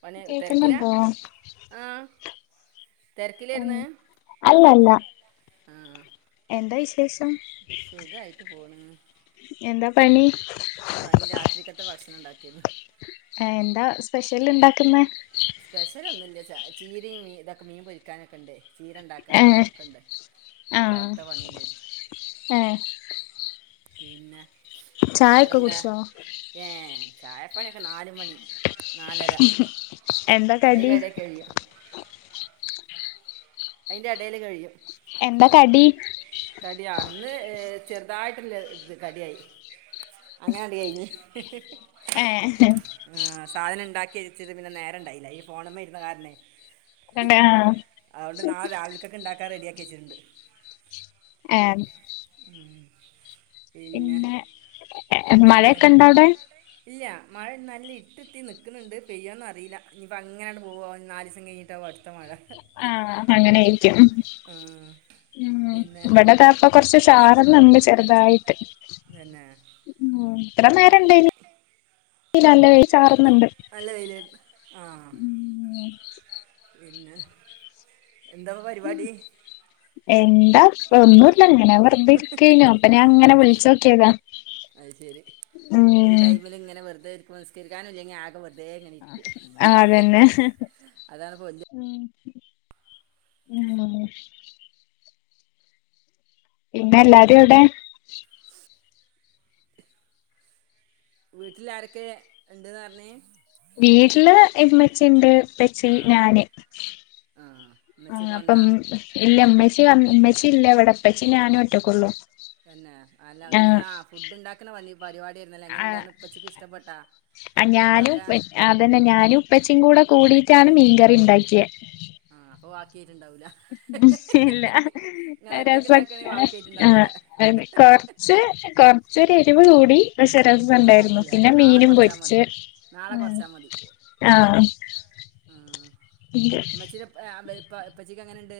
Funny തിരക്കിലാ കേക്കുന്നുണ്ടോ ആ തെരക്കിലേരുന്നു അല്ലല്ല ആഹ് എന്താ വിശേഷം സുഖായിട്ട് പോണ് എന്താ പണി പണി രാത്രിക്കത്തെ ഭക്ഷണം ഉണ്ടാക്കാരുന്നു എന്താ സ്പെഷ്യൽ ഉണ്ടാക്കുന്നെ സ്പെഷ്യലൊന്നുമില്ല ച ചീരയും മീനും ഇതൊക്കെ മീൻ പൊരിക്കാനൊക്കെ ഇണ്ട് ചീര ഏ ണ്ടാക്കാനും ഒക്കെ ണ്ട് ആഹ് പാടത്തെ പണില് ഏ പിന്നെ ചായൊക്കെ വേറെന്താ കുടിച്ചോ? ഏ ചായപ്പണിയൊക്കെ നാല് മണി. നാലര എന്താ കടി അയിൻ്റെടെ കഴ്യ്യും അതിന്റെ ഇടയില് കഴിയും എന്താ കടി ഇന്ന് ചെയുതായിട്ടുള്ള കടി ആയിരുന്ന് അങ്ങനെ അങ്ങ് കഴിഞ്ഞു. ഏ സാധനം ഉണ്ടാക്കി വെക്കാൻ നേരം ഉണ്ടായിരുന്നില്ല ഫോണെമേൽ ഇരുന്ന കാരണം. ആഹ് നാള രാവിലൊക്കെ ഉണ്ടാക്കാൻ റെഡി ആാക്കി വെച്ചിട്ടുണ്ട് ഏ പിന്നെ എന്താണ് മഴയൊക്കെ ഇണ്ട അവിടെ ഇല്ല മഴ നല്ല ഇട്ട്ത്തി നിൽക്കുന്നുണ്ട് പെയ്യോയന്ന അറിയില്ല ഇനിയിപ്പോൾ അങ്ങനൊണ് പോകോ നാല് ദിവസം കഴിഞ്ഞിട്ടാകോ അടുത്ത മഴ അങ്ങനെ ആ, പിന്നെ ഇവിടെതാപ്പ കൊറച്ച് ചാറന്നുണ്ട് ചെറുതായിട്ട് പിന്നെ ഇത്ര നേരം ഇണ്ടായില്ല നല്ല മഴ ചാറുന്നുണ്ട് നല്ല വെയിലായിരുന്നു ആ പിന്നെ എന്താവാ പരിപാടി എന്താപ്പ ഒന്നുല്ലങ്ങനെ അങ്ങനെ വെറതെ ഇരിക്കഞ്ഞു അപ്പൊ ഞാൻ അങ്ങനെ വിളിച്ചോക്കിയതാ അത് ശരി ഉ നിസ്കരിക്കാൻ ഇല്ലകിൽ ആക ആതന്നെ അതാണ് ഇപ്പോൾ വലിയ ഉം പിന്നെ എല്ലാാരെയും ഇവിടെ വീട്ടിൽ ആരൊക്കെ ഉണ്ട്ന്ന് പറഞ്ഞേ വീട്ടില് ഇമ്മച്ചിയുണ്ട്, ഇമ്മച്ചി ആഹ് ഞാന് ആഹ് ആ ഉമ്മച്ചിയൊക്കെ അപ്പ വന്നാ ഇല്ലമ്മ ഉമ്മച്ച ഇല്ല എവിടെപ്പച്ചേ ഞാനും ഒറ്റക്കള്ളൂ. തന്നെ അല്ല ഒന്ന് ആ ഫുഡ് ഉണ്ടാക്കുന്ന വന്നി ആ ആ ഫുഡൊക്കെ ഞാനുംഉപ്പ അതന്നെ ഞാനും ഇപ്പച്ചും കൂടെ കുടിട്ടാണ് മീൻകറി ഉണ്ടാക്കിയത് ആ ആക്കി ഇല്ല നിങ്ങൾ ഒറ്റക്ക് ഉണ്ടാക്കുകയാണെങ്കിൽ രസക്കേ ആ ബാക്കിയായിട്ടുണ്ടാവും അവിടെ അ കൊറച്ച് കൊറച്ച് ഇവളോടി വിശപ്പ് അത് ഉണ്ടായിരുന്നു കുഴപ്പമില്ല പിന്നെ നാളെ മീനും കുറച്ചാൽ മതി പൊരിച്ച് നാളെ ഉ കുറച്ചാൽ മതി ആഹ ഉം ഉമ്മച്ചിടെ ഇപ്പ എപ്പച്ചിക്ക് എങ്ങനെണ്ട്?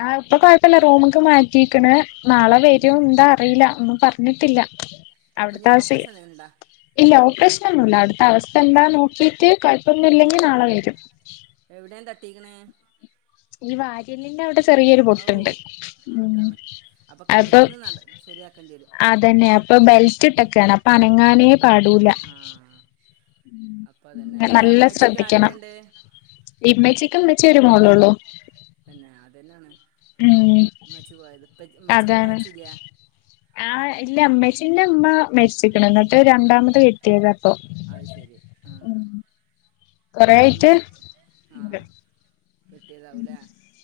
ആ ഇപ്പൊ കൊഴപ്പല്ല. റൂമൊക്ക് മാറ്റിയേക്കണ് നാളെ വരും പിന്നെ എന്താ അറിയില്ല ഒന്ന് പറഞ്ഞ ഞ്ഞിട്ടില്ല. അപ്പം ഇനി അവിടുത്തെ അവസ്ഥ. ഓപ്പറേഷൻ എന്തെങ്കിലും ഉണ്ടോ ഇല്ല ഓപ്പറേഷനൊന്നുല്ല അവിടത്തെ അവസ്ഥ പിന്നെ എന്താന്ന് നോക്കീട്ട് കുഴപ്പമൊന്നുമില്ലെങ്കി നാളെ വരും എവിടെയാണ് തട്ടിക്കണേ ഈ വാര്യല്ലിൻ്റെ അവിടെ ചെറിയൊരു ഔ പൊട്ടുണ്ട്. ഉം അതാണ് അപ്പൊ അപ്പം കിടന്ന് നട ശരിയാക്കേണ്ടി വരും അതന്നെ അപ്പൊ ബെൽറ്റ് ഇട്ടെക്കാണ് അപ്പൊ അനങ്ങാനേ പാടൂല ആഹ് അപ്പൊ അതന്നെ അല്ല നല്ല അമ്മച്ചിക്ക് ശ്രദ്ധിക്കണം ആരൊക്കെയുണ്ട് ഇമ്മച്ചിക്കും ഇമ്മച്ചിയും ഒരു മോളൊള്ളൂ പിന്നെ അതന്നെയാണ് ഉം മ്മച്ചി പോയത് ഇപ്പ ഉമ്മച്ചിക്ക് അതാണ് ഉമ്മച്ചി ഇല്ല. ആഹ് ഇല്ല ഉമ്മച്ചിന്റെ ഉമ്മ മരിച്ചിക്കണ് എന്നിട്ട് ആഹ് രണ്ടാമത് കെട്ടിയതാ ഇപ്പൊ അത് ശരി ആഹ് കൊറേ പിന്നെ ഉമ്മച്ചി ആ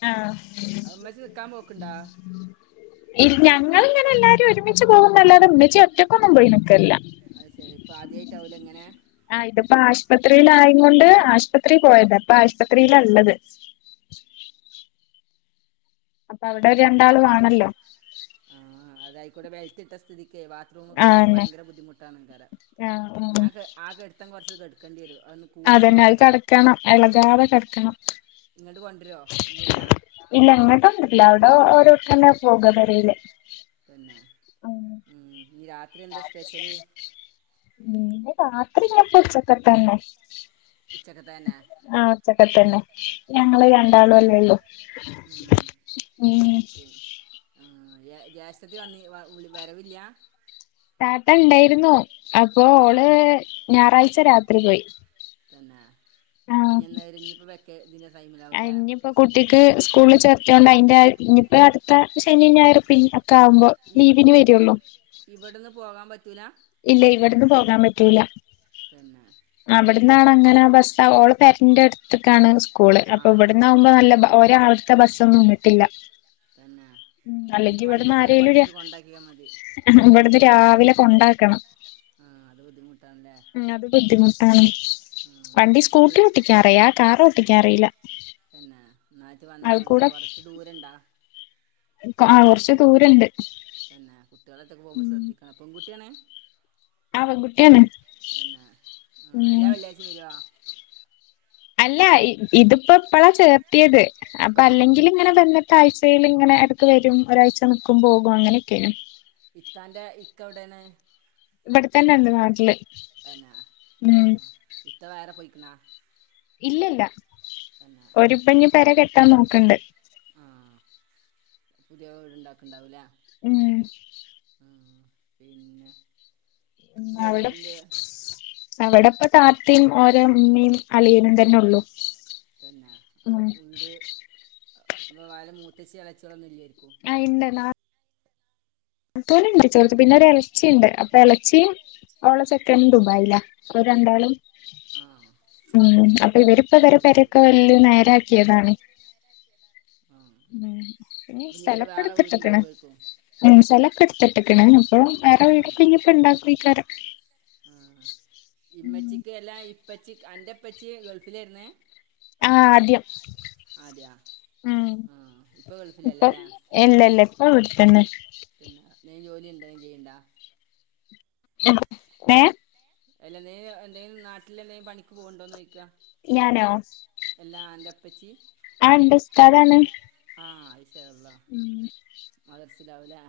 ആ അത് ഇമ്മച്ചി നിക്കാൻ പോക്ക്ണ്ടോ ഞങ്ങളിങ്ങനെ എല്ലാരും ഒരുമി ച്ച് പോകുന്നല്ലാതെ ഉമ്മച്ചി ഒറ്റക്ക് ഒന്നും പോയി നി അത് ശരി ഇപ്പൊ ആദ്യായിട്ടാവൂലെ ഇങ്ങനെ ഇപ്പൊ ആശുപത്രീല് ആയ കൊണ്ട് ആശുപത്രി പോയതാ. ഇപ്പൊ ആശുപത്രീലാ ഉള്ളത് അപ്പൊ അവിടെ രണ്ടാള് വേണല്ലോ ആഹ് അതായിക്കൂടെ ബെൽട്ട് ഇട്ട സ്ഥിതി ക്ക് ബാത്റൂമ് ഒക്കെ ഓക്ക് ആന്നെ ഭയങ്കര ബുദ്ധിമുട്ടാണ് ഭയങ്കര. ആഹ് ആഹ് ഞാൻ ക ആ കെടുത്തം കുറച്ച് കെട ക്കണ്ടിവരുക അതന്നെ അത് കിടക്കണം ഇളകാതെ കിടക്കണം ഇങ്ങോട്ട് കൊണ്ടുവരുമോ ഇല്ലല്ല ഇല്ല അങ്ങട്ടുണ്ട് എല്ലാവടോം ഓരോരുത്തന്നെ പോക പെരയിലേ പിന്നെ ഉം ഇനി രാ ഉം പിന്നെ രാത്രി ഉച്ചക്കത്തന്നെ ഉച്ചക്കത്തന്നെ ഉച്ചക്കത്തന്നെ ഞങ്ങള് രണ്ടാളും അല്ലേ ഉള്ളൂ. ഉം ഉം ജേഷ്ഠത്തി വന്ന് വരവില്ല താത്ത ഉണ്ടായിരുന്നു അപ്പൊ ആ ഓള് ഞായറാഴ്ച രാത്രി പോയി തന്നെ ആ ഇഞ്ഞെന്നാ വര്യ ഇഞ്ഞിപ്പോ വെക്കെ ഇ ഇനിയിപ്പോ കുട്ടിക്ക് സ്കൂളിൽ ചേർത്തിയോണ്ട് അതിന്റെ ഇനിപ്പോ അടുത്ത ശനിയും ഞായറും പിന്നെ കാവുമ്പോ ഇവ ലീവിന് വരുള്ളൂ റ്റൂല ഇല്ല ഇവിടുന്ന് പോകാൻ പറ്റൂല്ല തന്നെ ന്താണ് അങ്ങനെ ബസ് താ ഓളെ പെരെൻ്റെ എട് ഇതൊക്കാണ് സ്കൂള് ആ അപ്പൊ ഇവിടന്നാവുമ്പോ നല്ല ബ ഒരാൾ ത്ത ബസ്സൊന്നും വന്നിട്ടില്ല തന്നെ മ്മ് അനക്ക് അല്ലെങ്കിൽ ഇവിടന്ന് വണ്ടിയൊക്കാണ്ട് ആരെലും പഠിച്ചിട്ട് കൊണ്ടാക്കിയാൽ മതി ഇവിടുന്ന് രാവിലെ കൊണ്ടാ ക്കണം ആ അത് ബുദ്ധിമുട്ടാണല്ലേ മ്മ് അത് ബുദ്ധിമുട്ടാണ് ആ വണ്ടി അൽ സ്കൂട്ടി ഒട്ടിക്കാനറിയാ കാറ് ഓ ടിക്കാൻ അറീല വന്നാ മതി കുറച്ച് ദൂരണ്ടാ കൊറച്ച് ദൂരണ്ട് തന്നെ കുട്ടികള് ഒറ്റക്ക് പോകുമ്പോൾ ശ്രദ്ധിക്കണം പെൺകുട്ടിയാണ് ആഹ് പെൺകുട്ടിയാണ് മ്മ് എല്ലാ വെള്ളിയാഴ്ചയും വരുവോ അല്ല ഇത് ഇതിപ്പം ഇപ്പള ചേർത്തിയത് അപ്പൊ ആഹ് അല്ലെങ്കിൽ ഇങ്ങനെ വല്ല താഴ്ചയിൽ ഇങ്ങനെ ഇടയ്ക്ക് വരും ഒരാഴ്ച നിൽക്കും പോകും അങ്ങനെയൊക്കെയാണ് ടെണ് ഇവിടെത്തന്നെ ഇണ്ട് നാട്ടില് തന്നെ ഉം ആഹ് ഇത്ത വേറെ പോയി ക്ക്ണ ഇല്ലല്ല ഓര് ഇപ്പോ ഇനി പെര കെട്ടാൻ നോക്ക്ണ്ട് ആഹ് പുതിയ വീട് ഉണ്ടാക്ക്ണ്ടാവൂല്ലേ മ്മ് പിന്നെ മ് അവടപ് വേറെന്ത് അവടപ്പ താത്തീം ഓലെമ്മിം അളിയനും തന്നെ നൊള്ളു പിന്നെ അതപ്പുണ്ട് മൂത്തച്ചി എളേച്ചി ഓന്നൂല്ലേ ആഹ് ഇണ്ട് ടാ നാത്തൂനുണ്ട് ചെർത് പിന്നെ ഒരു എളച്ചിണ്ട് അപ്പെ ഇളച്ചിം ഓളെ ചെക്കനും ദുബായീലാ ഓൽ രണ്ടാളും ആഹ് മ് അപ്പൊ ഇവരിപ്പൊവരെ അത് ശരി പെരെക്കെ വല്ല്യേ നേരാക്ക്യേതാണ് ആഹ് പിന്നെ അപ്പം ഇനി ഇവര് വേറെ സ്ഥലൊക്കെട്ത്ത്ട്ട്ക്ക്ണ് വീടുണ്ടാക്കുമായിരിക്കും സ്ഥലൊക്കെട്ത്ത്ട്ട്ക്ക്ണ് അപ്പ വേറെ വീടൊക്കെ ഇനിഞ്ഞിപ്പോ ഇണ്ടാക്കെയ്ക്കും ആ ഉം ഇമ്മച്ചിക്ക് എല്ലാം ഇപ്പച്ചി അന്റെ ഇപ്പച്ചി ഗൾഫിലേര്ന്ന് ആഹ് ആദ്യം അതെയാ മ് ആഹ് ഇപ്പൊ ഇപ്പ ഗൾഫിലല്ലല്ലേ ഇല്ല ഇല്ല ഇപ്പ ഇവടത്തന്നെ എന്തേലും ചെയ്യണ്ട ഏ അല്ലന്തേലും എന്തേലും നാട്ടിലെ ന്തേലും പണിക്ക് പോക്ണ്ടോന്ന് ചോയ്ക്കാ ഞാനോ ലാ അന്റപ്പച്ചി ആ ണ്ട് ഉസ്താദാണ് ആഹ് മ് സ്സിലാവൂലേ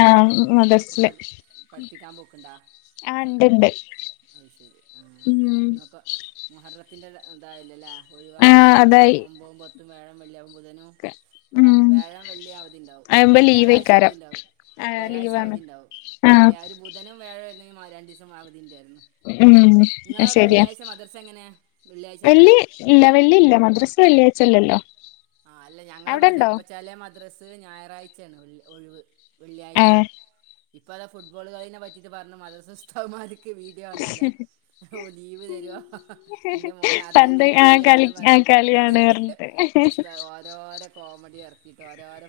ആഹ് മദസില് പഠിപ്പിക്കാൻ ആഹ് ണ്ട് ണ്ട് അയ്ശെരി ആഹ് ന്നോക്കെ [inaudible] ത്തിന്റെ തായല്ലല്ലേ ആ ഒഴിവാവാനും മദർസ അതായി ഒമ്പതും പത്തും വ്യാഴം വെള്ളിയാവും ബുധനും ഉം വ്യായോം വെള്ളീം അവധി ഉണ്ടാവും അവുമ്പോ വ്യാഴാഴ്ച ലീവയ്ക്കാരം അവധിണ്ടാവും ആ വ്യാഴാഴ്ച ലീവാണ് അവധിണ്ടാവും ആ വെള്ളി ഒരു ബുധനും വ്യാഴ [inaudible] രണ്ടീസം അവധിണ്ടായിരുന് ഉമ്മ് ശെരിയാ മദ്രസ എങ്ങനെ വെള്ളിയാഴ്ച തന്നെ വെള്ളി ഇല്ല വെള്ളി ഇല്ല മദ്രസ വെള്ളിആയ്ച്ച ല്ലല്ലോ ആഹ് അല്ല ഞങ്ങളവടെ ചെലപ്പോ ചെലേ മദ്രസ്സ് ഞായറാഴ് ച്ചേണ് [inaudible] ഒഴിവ് ഏ വെള്ളിയാഴ്ച ഇപ്പതാ ഫുട്ബോൾ കളീനെ പറ്റിട്ട് പറഞ്ഞു മദറസ്താദ്മാരെ വീഡിയോ കണ്ടീലേ ഓ ലീവ് തരോ ഹഹ ഇന്റെ മോന് പന്ത് അർജന്റീന ആ കളി കളിയാണ്ന്ന് ആ പറഞ്ഞട്ട് കളിയാണ് പറഞ്ഞിട്ട് ഉസ്താദ് ഓരോരോ കോമഡി [inaudible]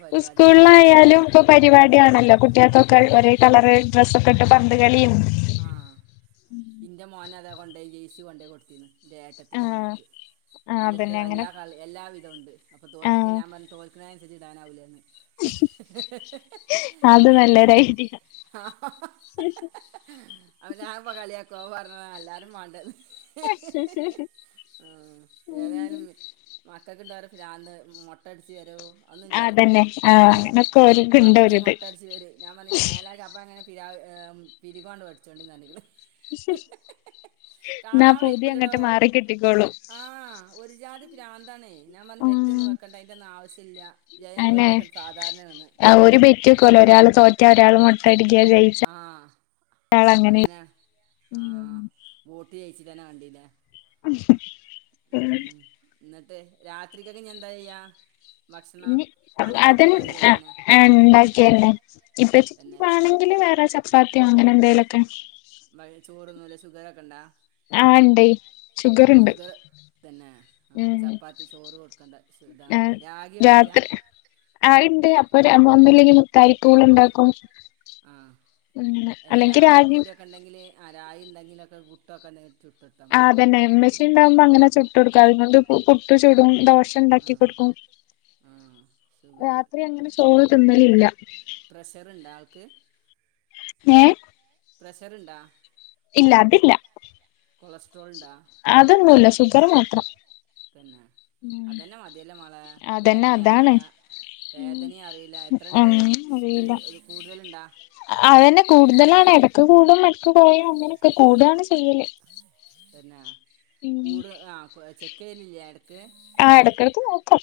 പരിപാടി ഇറക്കുമ്പോ ഇങ്ങനെ സ്കൂളിലായാലും ഇപ്പ പരിപാടാണല്ലോ കുട്ട്യാക്കൊ ഒരേ കളറെ ഡ്രസ്സ ഒക്കെ ഇട്ട് പന്ത് കളീം ആ ഇന്റെ മോനതാ വണ്ടേ ജേയിസി വണ്ടേ കൊടുത്തി ന്ന് എന്റെ ആ ഏട്ടത്തീടെ മോൾക്ക് ഓ ആ ന്റ ടുത്ത് അതന്നെ അങ്ങനെ എല്ലാ കളി എല്ലാവിധമുണ്ട് അപ്പോ ആഹ് തോൽക്കുന്ന ഞാൻ പറഞ്ഞ തോൽക്കുന്ന ഇജിതാനാവില്ലന്ന് അത് നല്ലൊരു ഐഡിയ അവനാവുമ്പം കളിയാക്കും ആ [inaudible] ആ്എല്ലാരും ബാണ്ട്‌ അ ഉ [unintelligible] ആന്ന് മുട്ടടിച്ച് തരുോ ഒന്നും വിചാരിക്കണ്ടാ അതന്നെ ആഹ് അത് അങ്ങനൊക്കെ ഓര്ക്ക്ണ്ട് പകുതി ഒരിത് മൊട്ടച്ചെവരും ഞാൻ പറഞ്ഞ മേലാ ചപ്പാങ്ങനെ ഫരി [unintelligible] പിരികാണ് വടിച്ചുകൊണ്ടെ നനക്കണ് എന്നാ കാണാൻ പുതിയ വയ്ക്കൂലടോ അങ്ങട്ട് മാറിക്കി ട്ടിക്കോളും പിരാന്താണേ ഉം ജയം അനെ തോൽവിയൊക്കെ സാധാരണയാണ് ആ ഒരു ബെറ്റിക്കോല ഒരാൾ തോറ്റ ഒരാൾ മുട്ടടിക്ക ജയി ആ അങ്ങനെ ആ വോട്ട് ജയിച്ച തന്നെ വണ്ടീലെ ഉ [unintelligible] എന്നിട്ട് രാത്രിക്കൊക്കെ ഇ എന്താ ചെയ്യാ ഭക്ഷണം ഇ ഉണ്ടാക്കിയ അതിനെ മുളക് കറി തന്നെ ഉണ്ടാക്കിയല്ലേ ഇപ്പ പിന്നെ ചുടുവാണെങ്കിലും വേറെ ചപ്പാ സാത്യം അങ്ങനെ എന്തേലും ഒക്കെ വൈ ചോറൊന്നുമില്ല ഷുഗർ ഒക്കെ ഉണ്ടോ ആ ഉണ്ട് ഷുഗർ ഉണ്ട് തന്നെ ആ ഉ അപ്പോൾ ചപ്പാത്തി ചോറ് കൊടുക്കേണ്ട ആ ഇതാണല്ലേ രാഗിയൊന്നുമില്ല രാത്രി ആ ഇണ്ട് അപ്പൊ വന്നില്ലെങ്കിൽ കൈക്കു ളുണ്ടാക്കും കുഓ [unintelligible] ആ അല്ല രാഗി രായിപ്പൊടിയൊക്കെ ഉണ്ടെങ്കില് ആ രായി ഇ ണ്ടെങ്കിലൊക്കെ ഗുട്ടൊക്കെ നീ ആ അതന്നെ ഇ മ്മെച്ചി ഉണ്ടാവുമ്പോ അങ്ങനെ ചൊട്ടെ ടുക്ക അതോണ്ടും പുട്ടു ചുടും ദോശ് ട്സ് ഉണ്ടാക്കി കൊടുക്കും ആ ഷുഗർ രാത്രി അങ്ങനെ ചോറ് തിന്നു ഇല്ല പ്രഷറുണ്ടോ ആൾക്ക് ഏ പ്രസറുണ്ടോ ഇല്ല അതില്ല കൊളസ്ട്രോൾ ഉണ്ടോ അതൊന്നുമില്ല ഷുഗർ മാത്രം തന്നെ ഉം അതന്നെ മതിയല്ല മോളെ അതന്നെ വേദന അതാണ് അറിയില്ല വേദനയും അറിയില്ല എത്ര ഇണ്ട് ഒന്നും കൂടുതലുണ്ടാ അതുതന്നെ കൂടുതലാണ് ഇടക്ക് കൂടും ഇടക്ക് കൊറയും അങ്ങനെ ഇക്കെ കൂടാണ് ചെയ്യല് പിന്നെ ഉം കൂട് ആഹ് ചെക്ക് ചെയ്യലില്ലേ ഓക്കെ ആ എടക്കിടക്ക് നോക്കും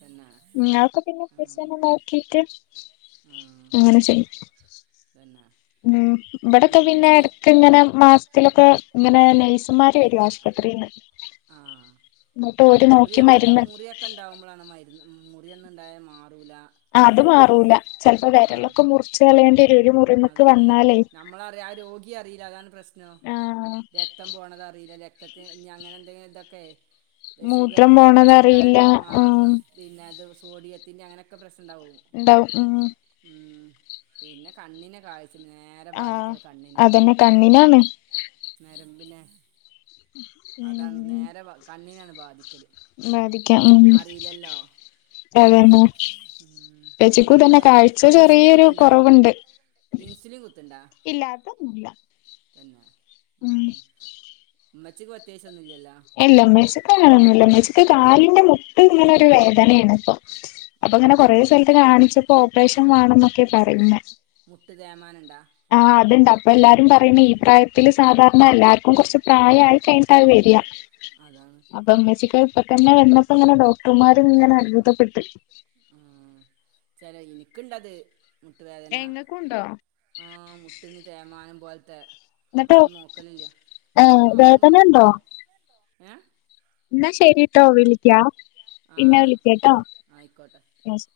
പിന്നെ നിങ്ങക്കെ പിന്നെ ഉം പ്രെസറ് നോക്കിട്ട് ഉം അങ്ങനെ ചെയ്യും പിന്നെ ഉം ഇവിടക്കെ പിന്നെ ഇടക്ക് ഇങ്ങനെ മാസത്തിലൊക്കെ അങ്ങനെ നഴ്സുമാര് വരും ആശുപത്രിന്ന് ആഹ എന്നിട്ട് ഓര് നോക്കി മുറിയൊക്കെ ഉണ്ട മരുന്ന് മുറിയൊക്കെ ഉണ്ടാവുമ്പോഴാണ് മരുന്ന് മുറിയുന്നുണ്ടായ മാത്രം അത് മാറൂല ചിലപ്പോ ആ വിരലൊക്കെ മുറിച്ച് കളയേണ്ടി വരും ഒരു മുറിമക്ക് അതന്നെ വന്നാലേ നമ്മളറിയ ആ രോഗിയ അറിയില്ല അതാണ് പ്രശ്നം ആഹ് രക്തം പോണതറിയില്ല രക്തത്തി ഇനി അങ്ങനെ എന്തെങ്കിലും ഇതൊക്കെ മൂത്രം ഷുഗറിന്റെ പ്രശ്നം പോണതറിയില്ല ഉണ്ടായാലും ആ ആഹ് പിന്നെ അത് സോഡിയത്തി്ൻ്റെ അങ്ങനെ ഒക്കെ പ്രശ്നം ഉാണ്ടാവും എന്താ ഉം കണ്ണിന് കാഴ് ആഹ അതെന്നെ കണ്ണിനാണ് നരമ്പിനെ അതാണ് ഉം നേരെ കണ്ണിനാണ് ബാധിക്കല് ബാധിക്കാം ഉം അറിയില്ലല്ലോ അതന്നെ ഉം ഷുഗർ ഉപ്പച്ചിക്കും ഇണ്ടായ ഇൻസുലിൻ കുത്തണ്ട ഇല്ലാത്ത ഒന്നൂല്ല തന്നെ മ്മ് ഉമ്മച്ചിക്ക് അത്യാവശ്യം എല്ലാം മേച്ചക്കണന്ന എല്ലാം ഉമ്മച്ചക്ക് കാലിന്റെ മുട്ട് ഇപ്പ ഇങ്ങനൊരു വേദനയാണ് അപ്പൊ അപ്പൊ അങ്ങനെ ആഹ് കൊറേ അത് സ്ഥലത്ത് കാണിച്ചപ്പോ ഓപ്പറേഷൻ അപ്പൊ വേണംന്നൊക്കെ പറയുന്ന മുട്ട് തേമാനണ്ടാ ആ അത്ണ്ട് അപ്പ എല്ലാരും പറയുന്ന ഈ പ്രായത്തില് സാധാരണ എല്ലും കുറച്ചച്ച് ആഹ് പ്രായമായിയി കഴിഞ്ഞട്ടാ അത് വരിക അതാണ് ചെക്കൻ ഇപ്പൊ തന്നെ വന്നപ്പോ ങ്ങനെ ഡോക്ടർമാരും ഇങ്ങനെ അത്ഭുതപ്പെട്ട് ഉം ചെലെ ഇനിക്ക്ണ്ടത് മുട്ടുവേദന ഇങ്ങക്കുണ്ടോ ആ മുട്ടിന് തേമാനം പോലത്തെ എന്നിട്ട് പ്പാണ്ട് നോക്കലില്ല ഏഹ് വേദന ഡോക്ടർമ്മാര് ഇന്നാ ശരിട്ടോ വിളിക്ക്യാ ആഹ് പിന്നെ ആയിക്കോ വിളിക്കട്ടോ ആയിക്കോട്ടെ ന്നാ ശരി